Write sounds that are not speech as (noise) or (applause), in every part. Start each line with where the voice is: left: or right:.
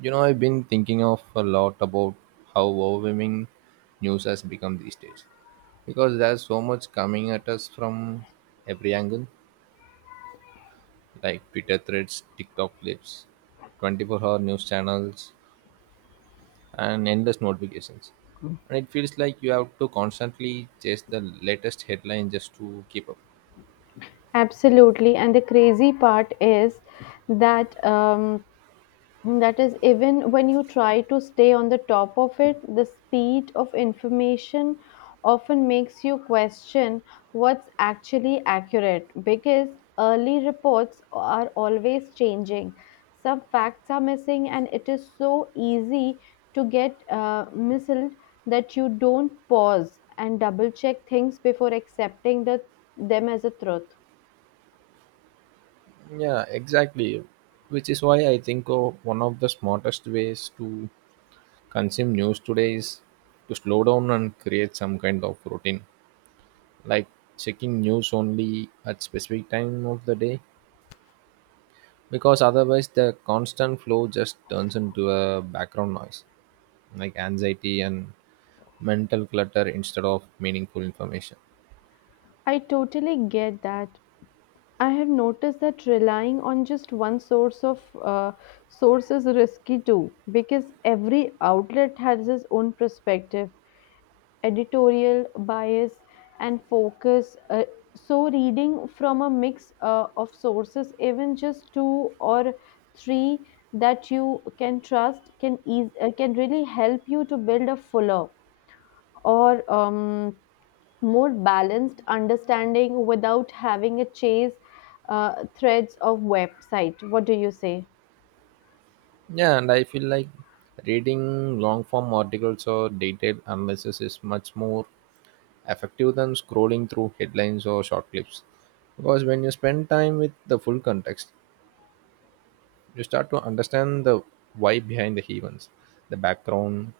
right: You know, I've been thinking of a lot about how overwhelming news has become these days because there's so much coming at us from every angle like Twitter threads, TikTok clips, 24-hour news channels, and endless notifications. And it feels like you have to constantly chase the latest headline just to keep up.
left: Absolutely, and the crazy part is that um, that is even when you try to stay on the top of it, the speed of information often makes you question what's actually accurate because early reports are always changing. Some facts are missing, and it is so easy to get misled that you don't pause and double check things before accepting them as a truth.
right: Yeah, exactly. Which is why I think one of the smartest ways to consume news today is to slow down and create some kind of routine like checking news only at specific time of the day because otherwise the constant flow just turns into a background noise like anxiety and mental clutter instead of meaningful information.
left: I totally get that. I have noticed that relying on just one source is risky too, because every outlet has its own perspective, editorial bias, and focus. So reading from a mix of sources, even just two or three that you can trust, can really help you to build a fuller or more balanced understanding without having a chase threads of website. What do you say?
right: Yeah, and I feel like reading long form articles or detailed analysis is much more effective than scrolling through headlines or short clips because when you spend time with the full context you start to understand the why behind the events, the background,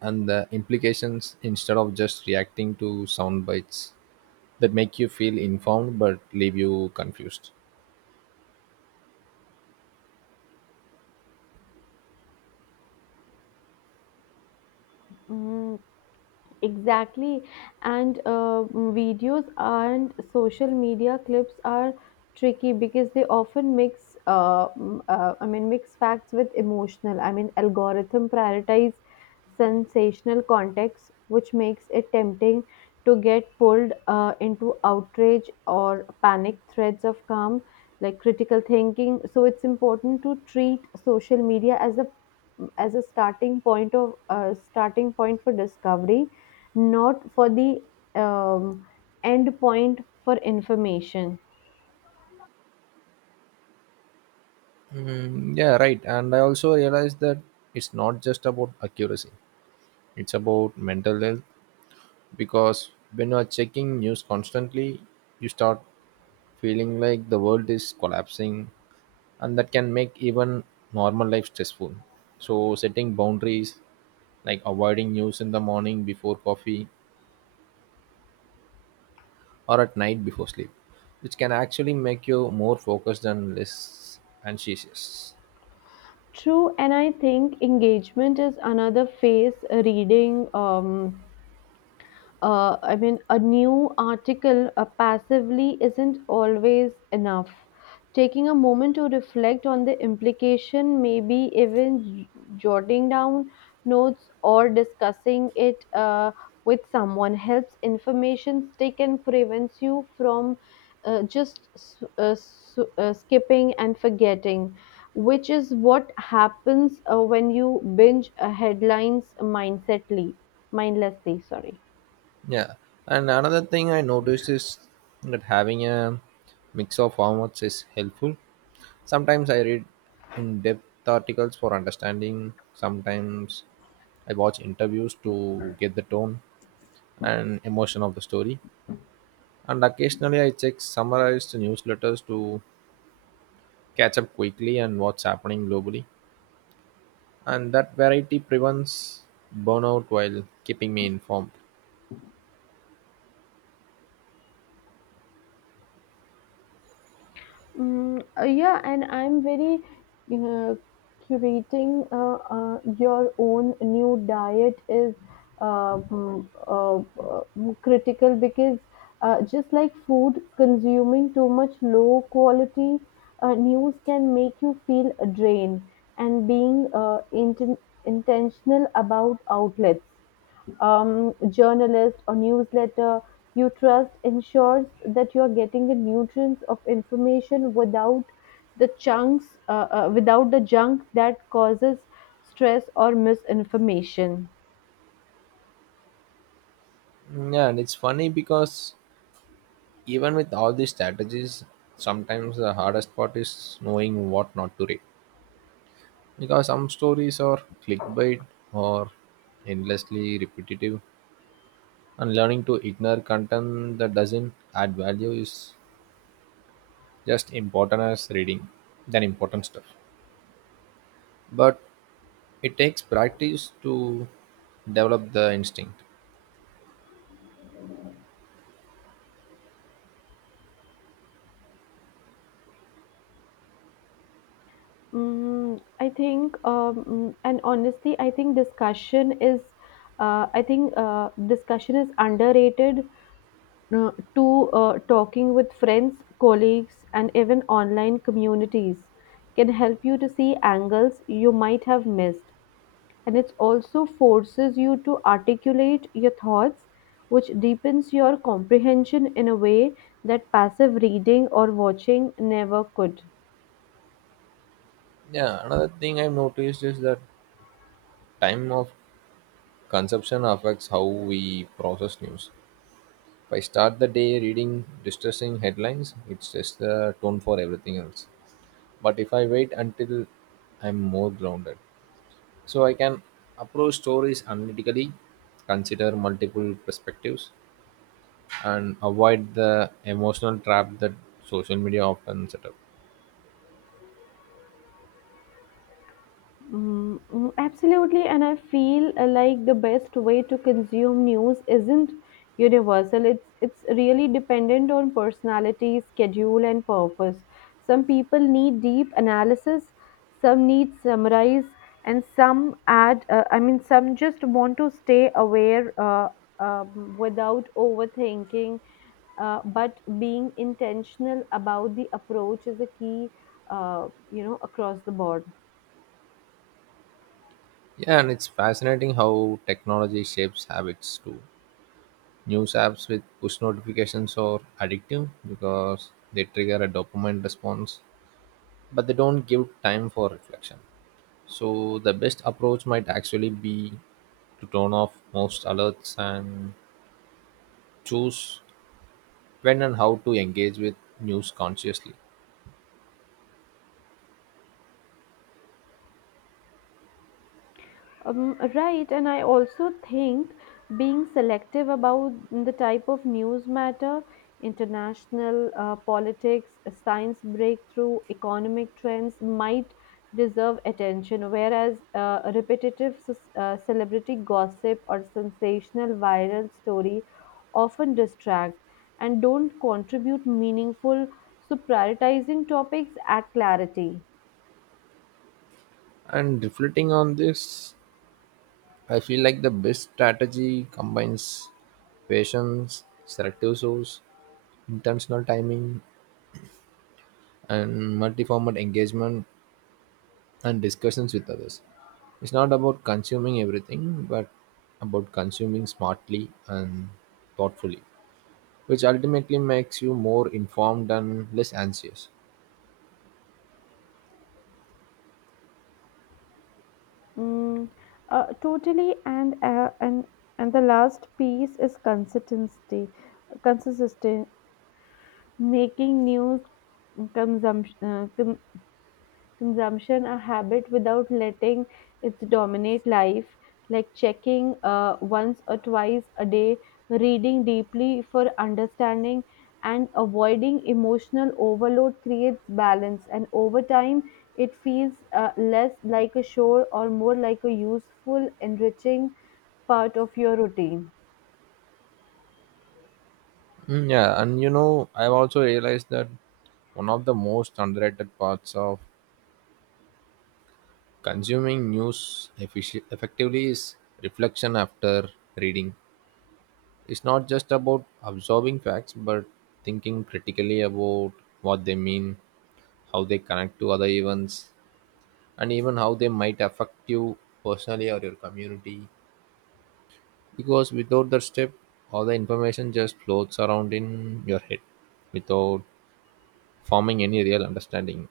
right: and the implications instead of just reacting to sound bites that make you feel informed but leave you confused.
left: Mm, exactly. And Videos and social media clips are tricky because they often mix facts with emotional. I mean, algorithm prioritize sensational context, which makes it tempting to get pulled into outrage or panic threads of calm, like critical thinking. So it's important to treat social media as a starting point for discovery, not for the um, end point for information.
right: Mm, yeah, right. And I also realized that it's not just about accuracy, it's about mental health because when you are checking news constantly, you start feeling like the world is collapsing and that can make even normal life stressful. So, setting boundaries like avoiding news in the morning before coffee or at night before sleep, which can actually make you more focused and less anxious.
left: True, and I think engagement is another phase. Reading a new article passively isn't always enough. Taking a moment to reflect on the implication, maybe even jotting down notes or discussing it with someone helps information stick and prevents you from just skipping and forgetting, which is what happens when you binge headlines mindlessly. Sorry.
right: Yeah, and another thing I noticed is that having a mix of formats is helpful. Sometimes I read in depth articles for understanding, sometimes I watch interviews to get the tone and emotion of the story. And occasionally I check summarized newsletters to catch up quickly and what's happening globally. And that variety prevents burnout while keeping me informed.
left: Yeah, and I'm very uh, curating your own new diet is critical because just like food, consuming too much low quality news can make you feel drained, and being intentional about outlets, journalist or newsletter you trust ensures that you are getting the nutrients of information without the chunks without the junk that causes stress or misinformation.
right: Mm, yeah, and it's funny because even with all these strategies, sometimes the hardest part is knowing what not to read. Because some stories are clickbait or endlessly repetitive, and learning to ignore content that doesn't add value is just important as reading than important stuff. But it takes practice to develop the instinct.
left: Mm, I think, mm, and honestly, I think discussion is, I think discussion is underrated, to talking with friends, colleagues, and even online communities can help you to see angles you might have missed. And it also forces you to articulate your thoughts, which deepens your comprehension in a way that passive reading or watching never could.
right: Yeah, another thing I've noticed is that time of consumption affects how we process news. If I start the day reading distressing headlines, it sets the tone for everything else. But if I wait until I'm more grounded, so I can approach stories analytically, consider multiple perspectives, and avoid the emotional trap that social media often set up.
left: Absolutely, and I feel like the best way to consume news isn't universal. It's really dependent on personality, schedule, and purpose. Some people need deep analysis, some need summarize, and some add. Some just want to stay aware without overthinking. But being intentional about the approach is a key, you know, across the board.
right: Yeah, and it's fascinating how technology shapes habits too. News apps with push notifications are addictive because they trigger a dopamine response, but they don't give time for reflection. So, the best approach might actually be to turn off most alerts and choose when and how to engage with news consciously.
left: Right, and I also think being selective about the type of news matter, international politics, science breakthrough, economic trends might deserve attention, whereas celebrity gossip or sensational viral story often distract and don't contribute meaningful. So prioritizing topics add clarity.
right: And reflecting on this, I feel like the best strategy combines patience, selective source, intentional timing, and multi format engagement and discussions with others. It's not about consuming everything, but about consuming smartly and thoughtfully, which ultimately makes you more informed and less anxious.
left: Mm, Totally, and the last piece is consistency. Consistency, making news consumption consumption a habit without letting it dominate life, like checking once or twice a day, reading deeply for understanding, and avoiding emotional overload creates balance. And over time, it feels less like a chore or more like a useful, enriching part of your routine.
right: Mm, yeah, and you know, I've also realized that one of the most underrated parts of consuming news effectively is reflection after reading. It's not just about absorbing facts, but thinking critically about what they mean, how they connect to other events, and even how they might affect you personally or your community. Because without that step, all the information just floats around in your head without forming any real understanding.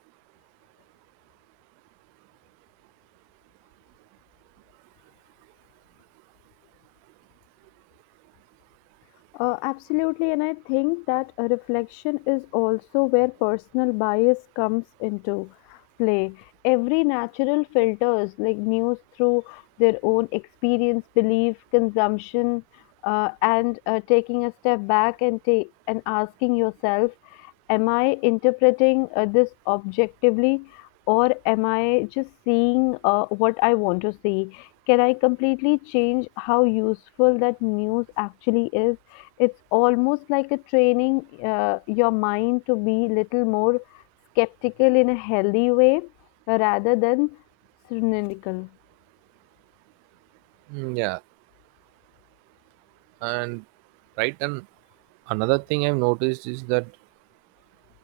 left: Absolutely, and I think that a reflection is also where personal bias comes into play. Every natural filters like news through their own experience, belief, consumption, and taking a step back and asking yourself, am I interpreting this objectively, or am I just seeing what I want to see? Can I completely change how useful that news actually is? It's almost like a training your mind to be little more skeptical in a healthy way, rather than cynical.
right: Mm, yeah, and right and another thing I've noticed is that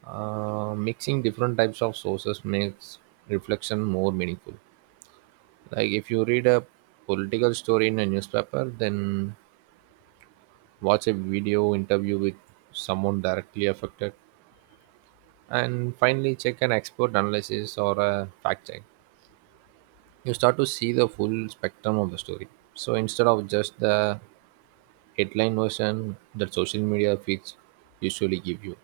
right: mixing different types of sources makes reflection more meaningful, like if you read a political story in a newspaper, then watch a video interview with someone directly affected, and finally check an expert analysis or a fact check, you start to see the full spectrum of the story, so instead of just the headline version that social media feeds usually give you,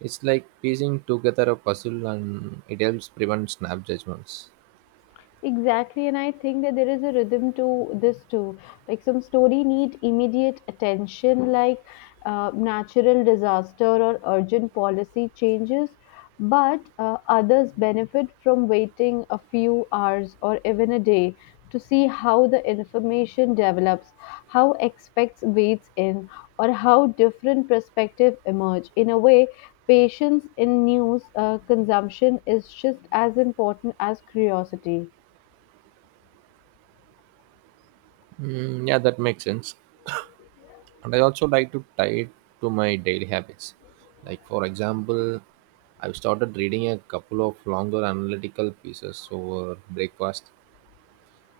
right: it's like piecing together a puzzle and it helps prevent snap judgments.
left: Exactly, and I think that there is a rhythm to this too. Like some story need immediate attention, like natural disaster or urgent policy changes, but others benefit from waiting a few hours or even a day to see how the information develops, how experts weighs in, or how different perspectives emerge. In a way, patience in news consumption is just as important as curiosity.
right: Mm, yeah, that makes sense. And I also like to tie it to my daily habits. Like, for example, I've started reading a couple of longer analytical pieces over breakfast,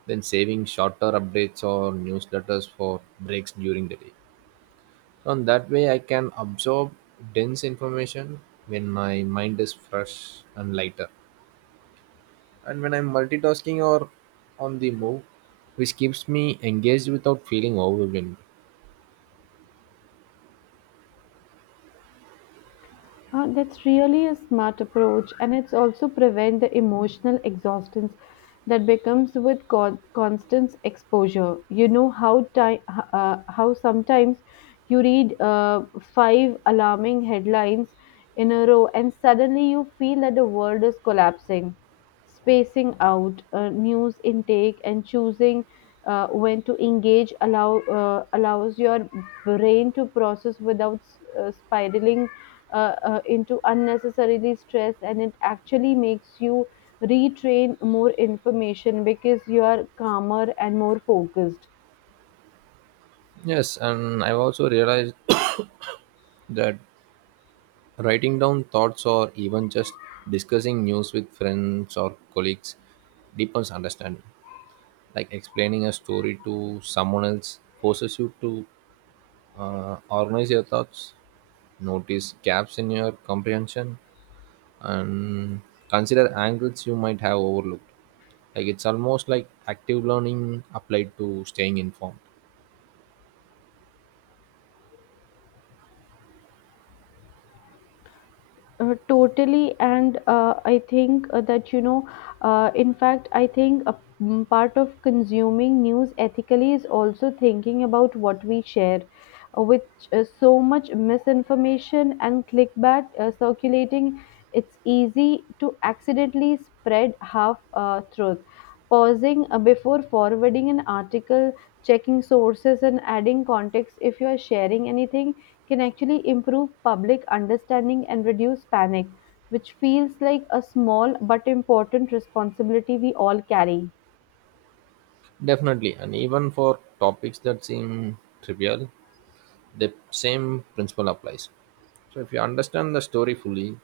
right: then saving shorter updates or newsletters for breaks during the day. So, in that way, I can absorb dense information when my mind is fresh and lighter. And when I'm multitasking or on the move, which keeps me engaged without feeling overwhelmed.
left: That's really a smart approach, and it's also prevent the emotional exhaustion that becomes with constant exposure. You know how sometimes you read five alarming headlines in a row, and suddenly you feel that the world is collapsing, spacing out news intake and choosing when to engage allow allows your brain to process without spiraling into unnecessarily stress, and it actually makes you retrain more information because you are calmer and more focused.
right: Yes, and I've also realized (coughs) that writing down thoughts or even just discussing news with friends or colleagues deepens understanding. Like explaining a story to someone else forces you to organize your thoughts, notice gaps in your comprehension, and consider angles you might have overlooked. Like it's almost like active learning applied to staying informed.
left: Totally, and I think that you know, in fact, I think a part of consuming news ethically is also thinking about what we share. With so much misinformation and clickbait circulating, it's easy to accidentally spread half truth, pausing before forwarding an article, checking sources, and adding context if you are sharing anything can actually improve public understanding and reduce panic, which feels like a small but important responsibility we all carry.
right: Definitely, and even for topics that seem trivial, the same principle applies. So if you understand the story fully,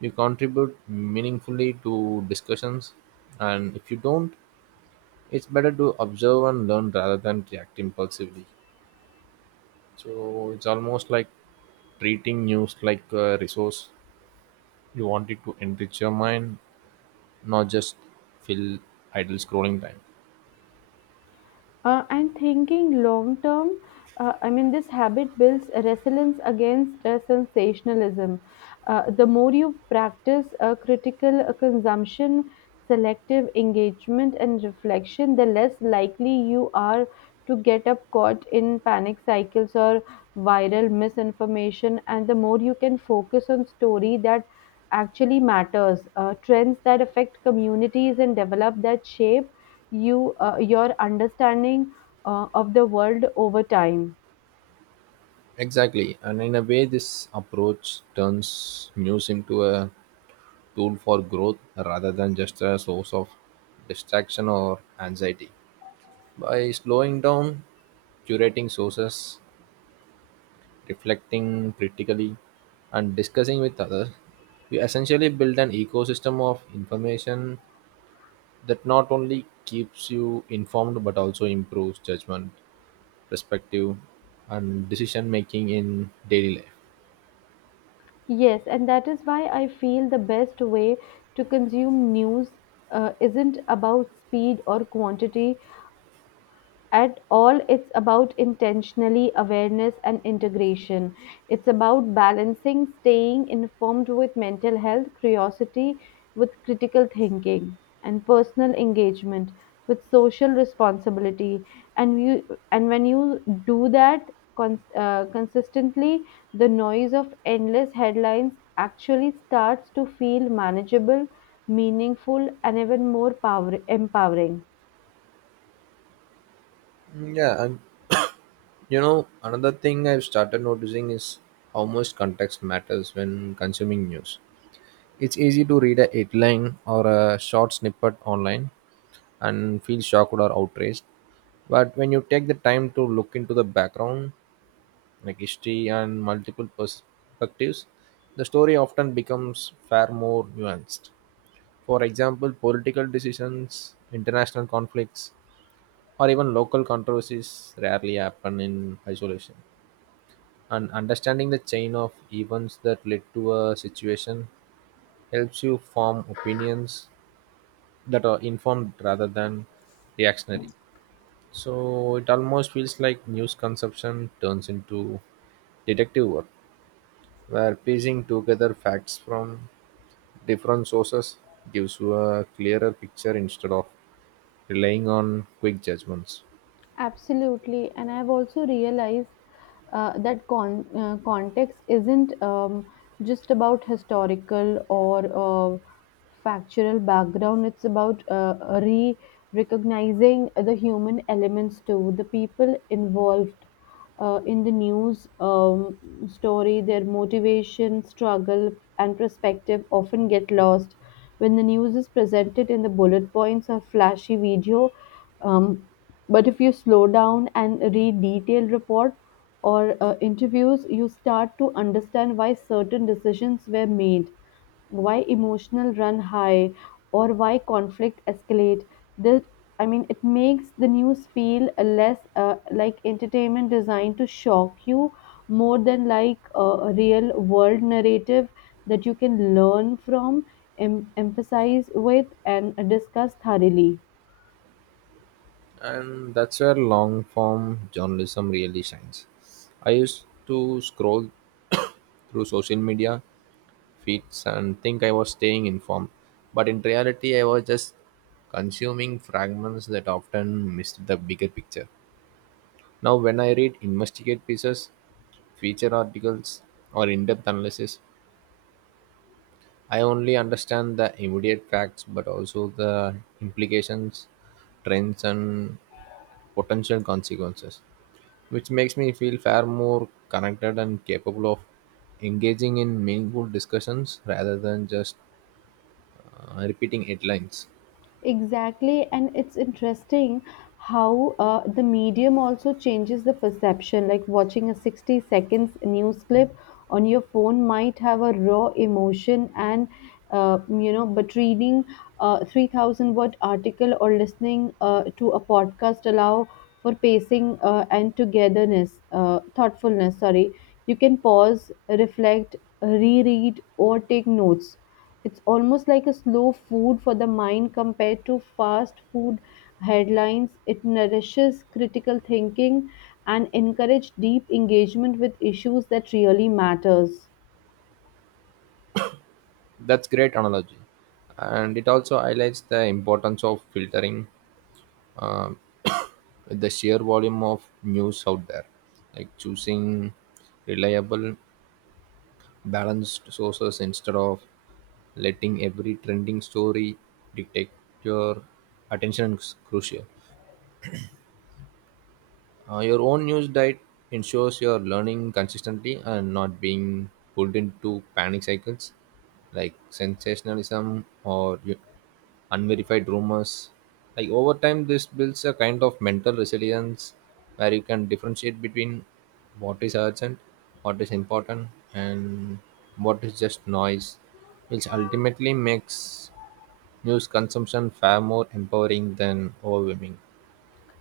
right: you contribute meaningfully to discussions, and if you don't, it's better to observe and learn rather than react impulsively. So it's almost like treating news like a resource. You want it to enrich your mind, not just fill idle scrolling time.
left: And thinking long term, I mean, this habit builds resilience against sensationalism. The more you practice critical consumption, selective engagement, and reflection, the less likely you are to get up caught in panic cycles or viral misinformation, and the more you can focus on story that actually matters, trends that affect communities, and develop that shape your understanding of the world over time.
right: Exactly, and in a way, this approach turns news into a tool for growth rather than just a source of distraction or anxiety. By slowing down, curating sources, reflecting critically, and discussing with others, we essentially build an ecosystem of information that not only keeps you informed but also improves judgment, perspective, and decision making in daily life.
left: Yes, and that is why I feel the best way to consume news isn't about speed or quantity at all. It's about intentionally awareness and integration. It's about balancing staying informed with mental health, curiosity with critical thinking, and personal engagement with social responsibility. And you and when you do that consistently, the noise of endless headlines actually starts to feel manageable, meaningful, and even more power empowering.
right: Mm, yeah, and (coughs) you know, another thing I've started noticing is how much context matters when consuming news. It's easy to read a headline or a short snippet online and feel shocked or outraged. But when you take the time to look into the background, like history and multiple perspectives, the story often becomes far more nuanced. For example, political decisions, international conflicts, or even local controversies rarely happen in isolation. And understanding the chain of events that led to a situation helps you form opinions that are informed rather than reactionary. So it almost feels like news consumption turns into detective work, where piecing together facts from different sources gives you a clearer picture instead of relying on quick judgments.
left: Absolutely, and I've also realized that context isn't just about historical or factual background. It's about re recognizing the human elements too. The people involved, in the news story, their motivation, struggle, and perspective often get lost. When the news is presented in the bullet points or flashy video, um, but if you slow down and read detailed report or interviews, you start to understand why certain decisions were made, why emotional run high, or why conflict escalate. This, I mean, it makes the news feel less like entertainment designed to shock you, more than like a real world narrative that you can learn from, emphasize with, and discuss thoroughly.
right: And that's where long form journalism really shines. I used to scroll (coughs) through social media feeds and think I was staying informed, but in reality, I was just consuming fragments that often missed the bigger picture. Now, when I read investigate pieces, feature articles, or in depth analysis, I only understand the immediate facts but also the implications, trends, and potential consequences, which makes me feel far more connected and capable of engaging in meaningful discussions rather than just repeating headlines.
left: Exactly, and it's interesting how the medium also changes the perception. Like watching a 60 seconds news clip on your phone might have a raw emotion, and you know, but reading a 3,000 word article or listening to a podcast allow for pacing and thoughtfulness. Sorry, you can pause, reflect, reread, or take notes. It's almost like a slow food for the mind compared to fast food headlines. It nourishes critical thinking and encourages deep engagement with issues that really matters.
right: That's great analogy, and it also highlights the importance of filtering. um, (coughs) with the sheer volume of news out there, like choosing reliable, balanced sources instead of letting every trending story dictate your attention is crucial. Your own news diet ensures you're learning consistently and not being pulled into panic cycles like sensationalism or unverified rumors. Like over time, this builds a kind of mental resilience where you can differentiate between what is urgent, what is important, and what is just noise, which ultimately makes news consumption far more empowering than overwhelming.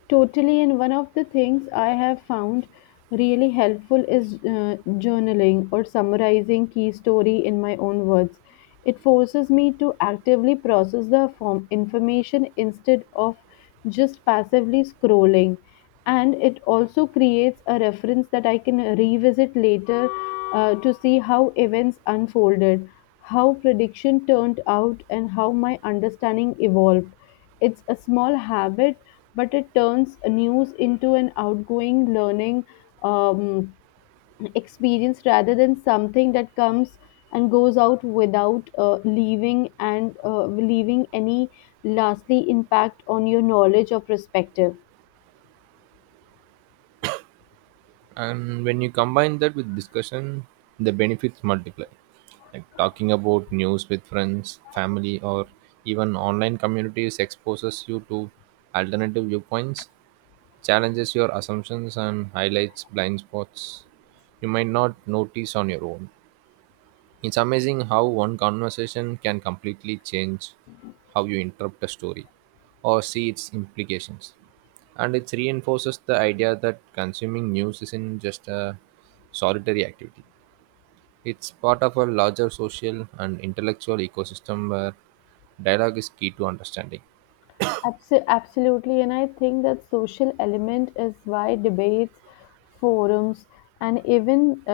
left: Totally, and one of the things I have found really helpful is journaling or summarizing key story in my own words. It forces me to actively process the form information instead of just passively scrolling, and it also creates a reference that I can revisit later to see how events unfolded, how prediction turned out, and how my understanding evolved. It's a small habit, but it turns news into an outgoing learning um, experience rather than something that comes and goes out without leaving any lastly impact on your knowledge or perspective.
right: And when you combine that with discussion, the benefits multiply, like talking about news with friends, family, or even online communities exposes you to alternative viewpoints, challenges your assumptions, and highlights blind spots you might not notice on your own. It's amazing how one conversation can completely change how you interpret a story or see its implications, and it reinforces the idea that consuming news isn't just a solitary activity. It's part of a larger social and intellectual ecosystem where dialogue is key to understanding.
left: Absolutely, and I think that social element is why debates, forums, and even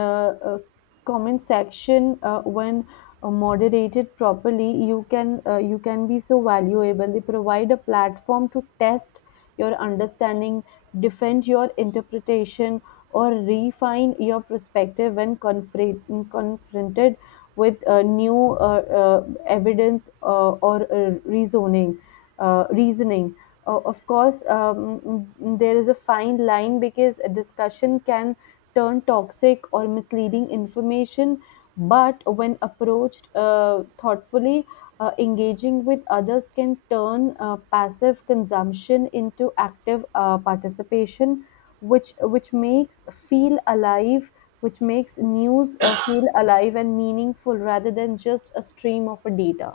left: uh, comment section, when moderated properly, you can be so valuable. They provide a platform to test your understanding, defend your interpretation, or refine your perspective when confronted with new evidence or reasoning, of course. There is a fine line because a discussion can turn toxic or misleading information, but when approached thoughtfully, engaging with others can turn passive consumption into active participation, which which makes feel alive, which makes news feel alive and meaningful rather than just a stream of data.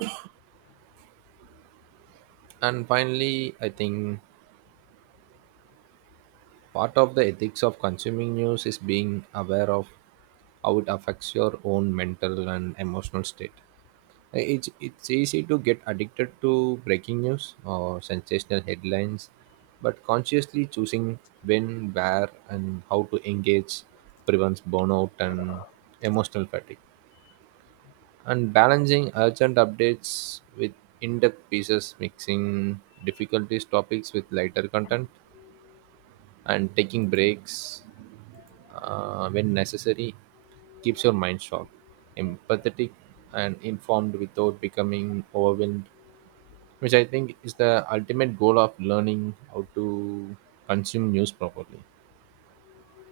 right: And finally, I think part of the ethics of consuming news is being aware of how it affects your own mental and emotional state. It's easy to get addicted to breaking news or sensational headlines, but consciously choosing when, where, and how to engage prevents burnout and emotional fatigue. And balancing urgent updates with in depth pieces, mixing difficulties topics with lighter content, and taking breaks when necessary keeps your mind sharp, empathetic, and informed without becoming overwhelmed, which I think is the ultimate goal of learning how to consume news properly.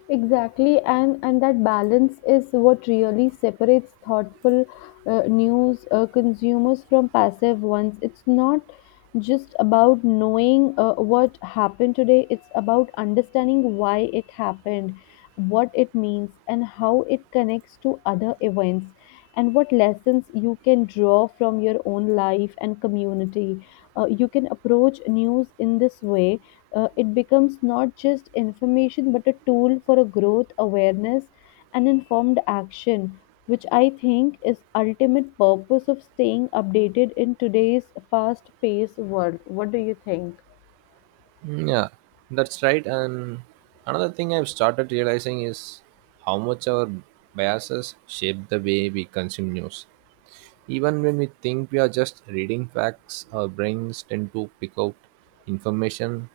left: Exactly, and that balance is what really separates thoughtful news consumers from passive ones. It's not just about knowing what happened today. It's about understanding why it happened, what it means, and how it connects to other events, and what lessons you can draw from your own life and community. You can approach news in this way, it becomes not just information but a tool for a growth awareness and informed action, which I think is ultimate purpose of staying updated in today's fast paced world. What do you think?
right: Mm, yeah, that's right. And another thing I've started realizing is how much our biases shape the way we consume news. Even when we think we are just reading facts, our brains tend to pick out information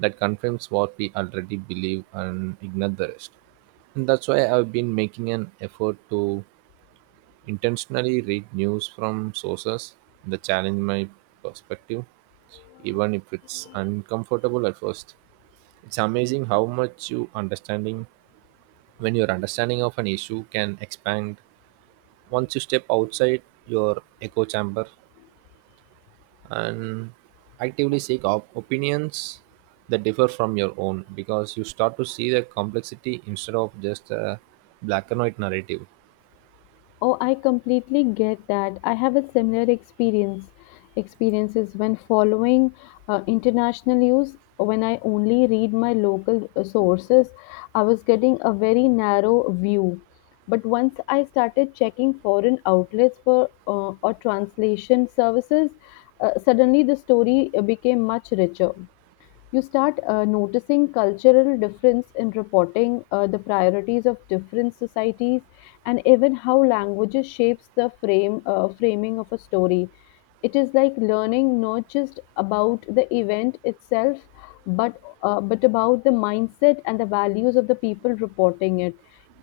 right: that confirms what we already believe and ignore the rest. And that's why I've been making an effort to intentionally read news from sources that challenge my perspective, even if it's uncomfortable at first. It's amazing how much your understanding of an issue can expand once you step outside your echo chamber and actively seek opinions that differ from your own, because you start to see the complexity instead of just a black and white narrative.
left: Oh, I completely get that. I have a similar experiences when following international news. When I only read my local sources, I was getting a very narrow view. But once I started checking foreign outlets for or translation services, suddenly the story became much richer. You start noticing cultural difference in reporting the priorities of different societies, and even how languages shapes the frame framing of a story. It is like learning not just about the event itself, but about the mindset and the values of the people reporting it.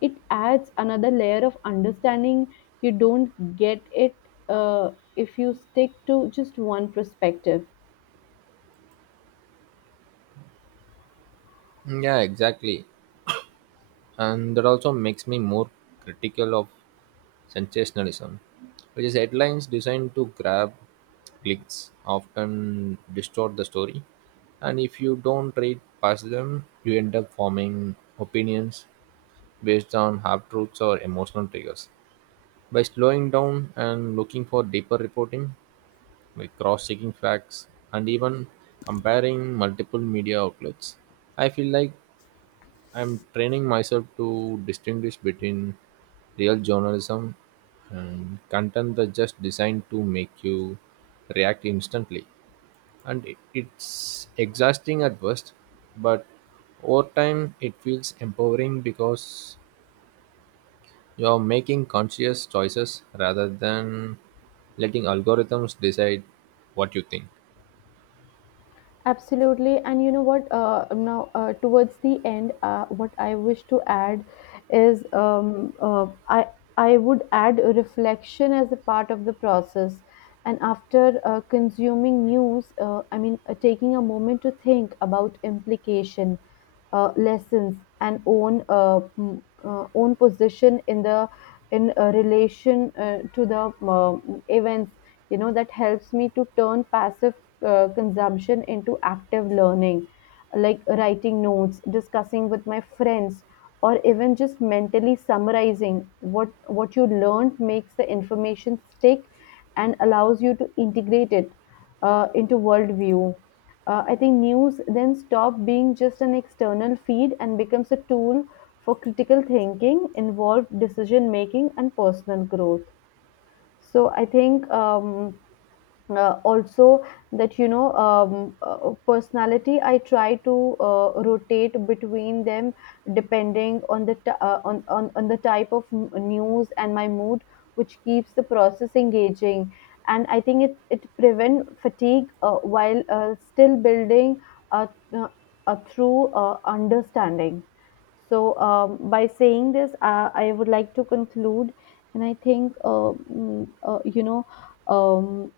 left: It adds another layer of understanding you don't get it, uh, if you stick to just one perspective.
right: Yeah, exactly. And that also makes me more critical of sensationalism, which is headlines designed to grab clicks, often distort the story. And if you don't read past them, you end up forming opinions based on half truths or emotional triggers. By slowing down and looking for deeper reporting, like cross checking facts, and even comparing multiple media outlets, I feel like I'm training myself to distinguish between real journalism and content that's just designed to make you react instantly. And it's exhausting at first, but over time it feels empowering because you're making conscious choices rather than letting algorithms decide what you think.
left: Absolutely. And you know what? Now, towards the end, what I wish to add is I would add a reflection as a part of the process. And after consuming news, I mean, taking a moment to think about implication, lessons, and own position in relation to the events. You know that helps me to turn passive consumption into active learning, like writing notes, discussing with my friends, or even just mentally summarizing what you learned, makes the information stick and allows you to integrate it into worldview. Uh, I think news then stop being just an external feed and becomes a tool for critical thinking, involved decision making, and personal growth. So I think, also, that you know, personality, I try to rotate between them depending on on the type of news and my mood, which keeps the process engaging, and I think it it prevent fatigue, while still building a, uh, a true understanding. So, by saying this, I would like to conclude, and I think, you know, um,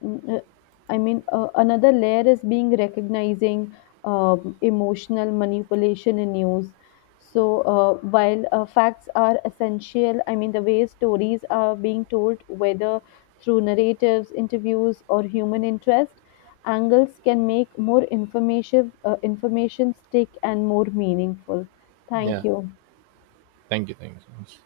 left: another layer is being recognizing emotional manipulation in news. So while facts are essential, I mean, the way stories are being told, whether through narratives, interviews, or human interest, angles can make more informative information stick and more meaningful. Thank
right: Yeah,
left: you.
right: thank you. Thank you so much.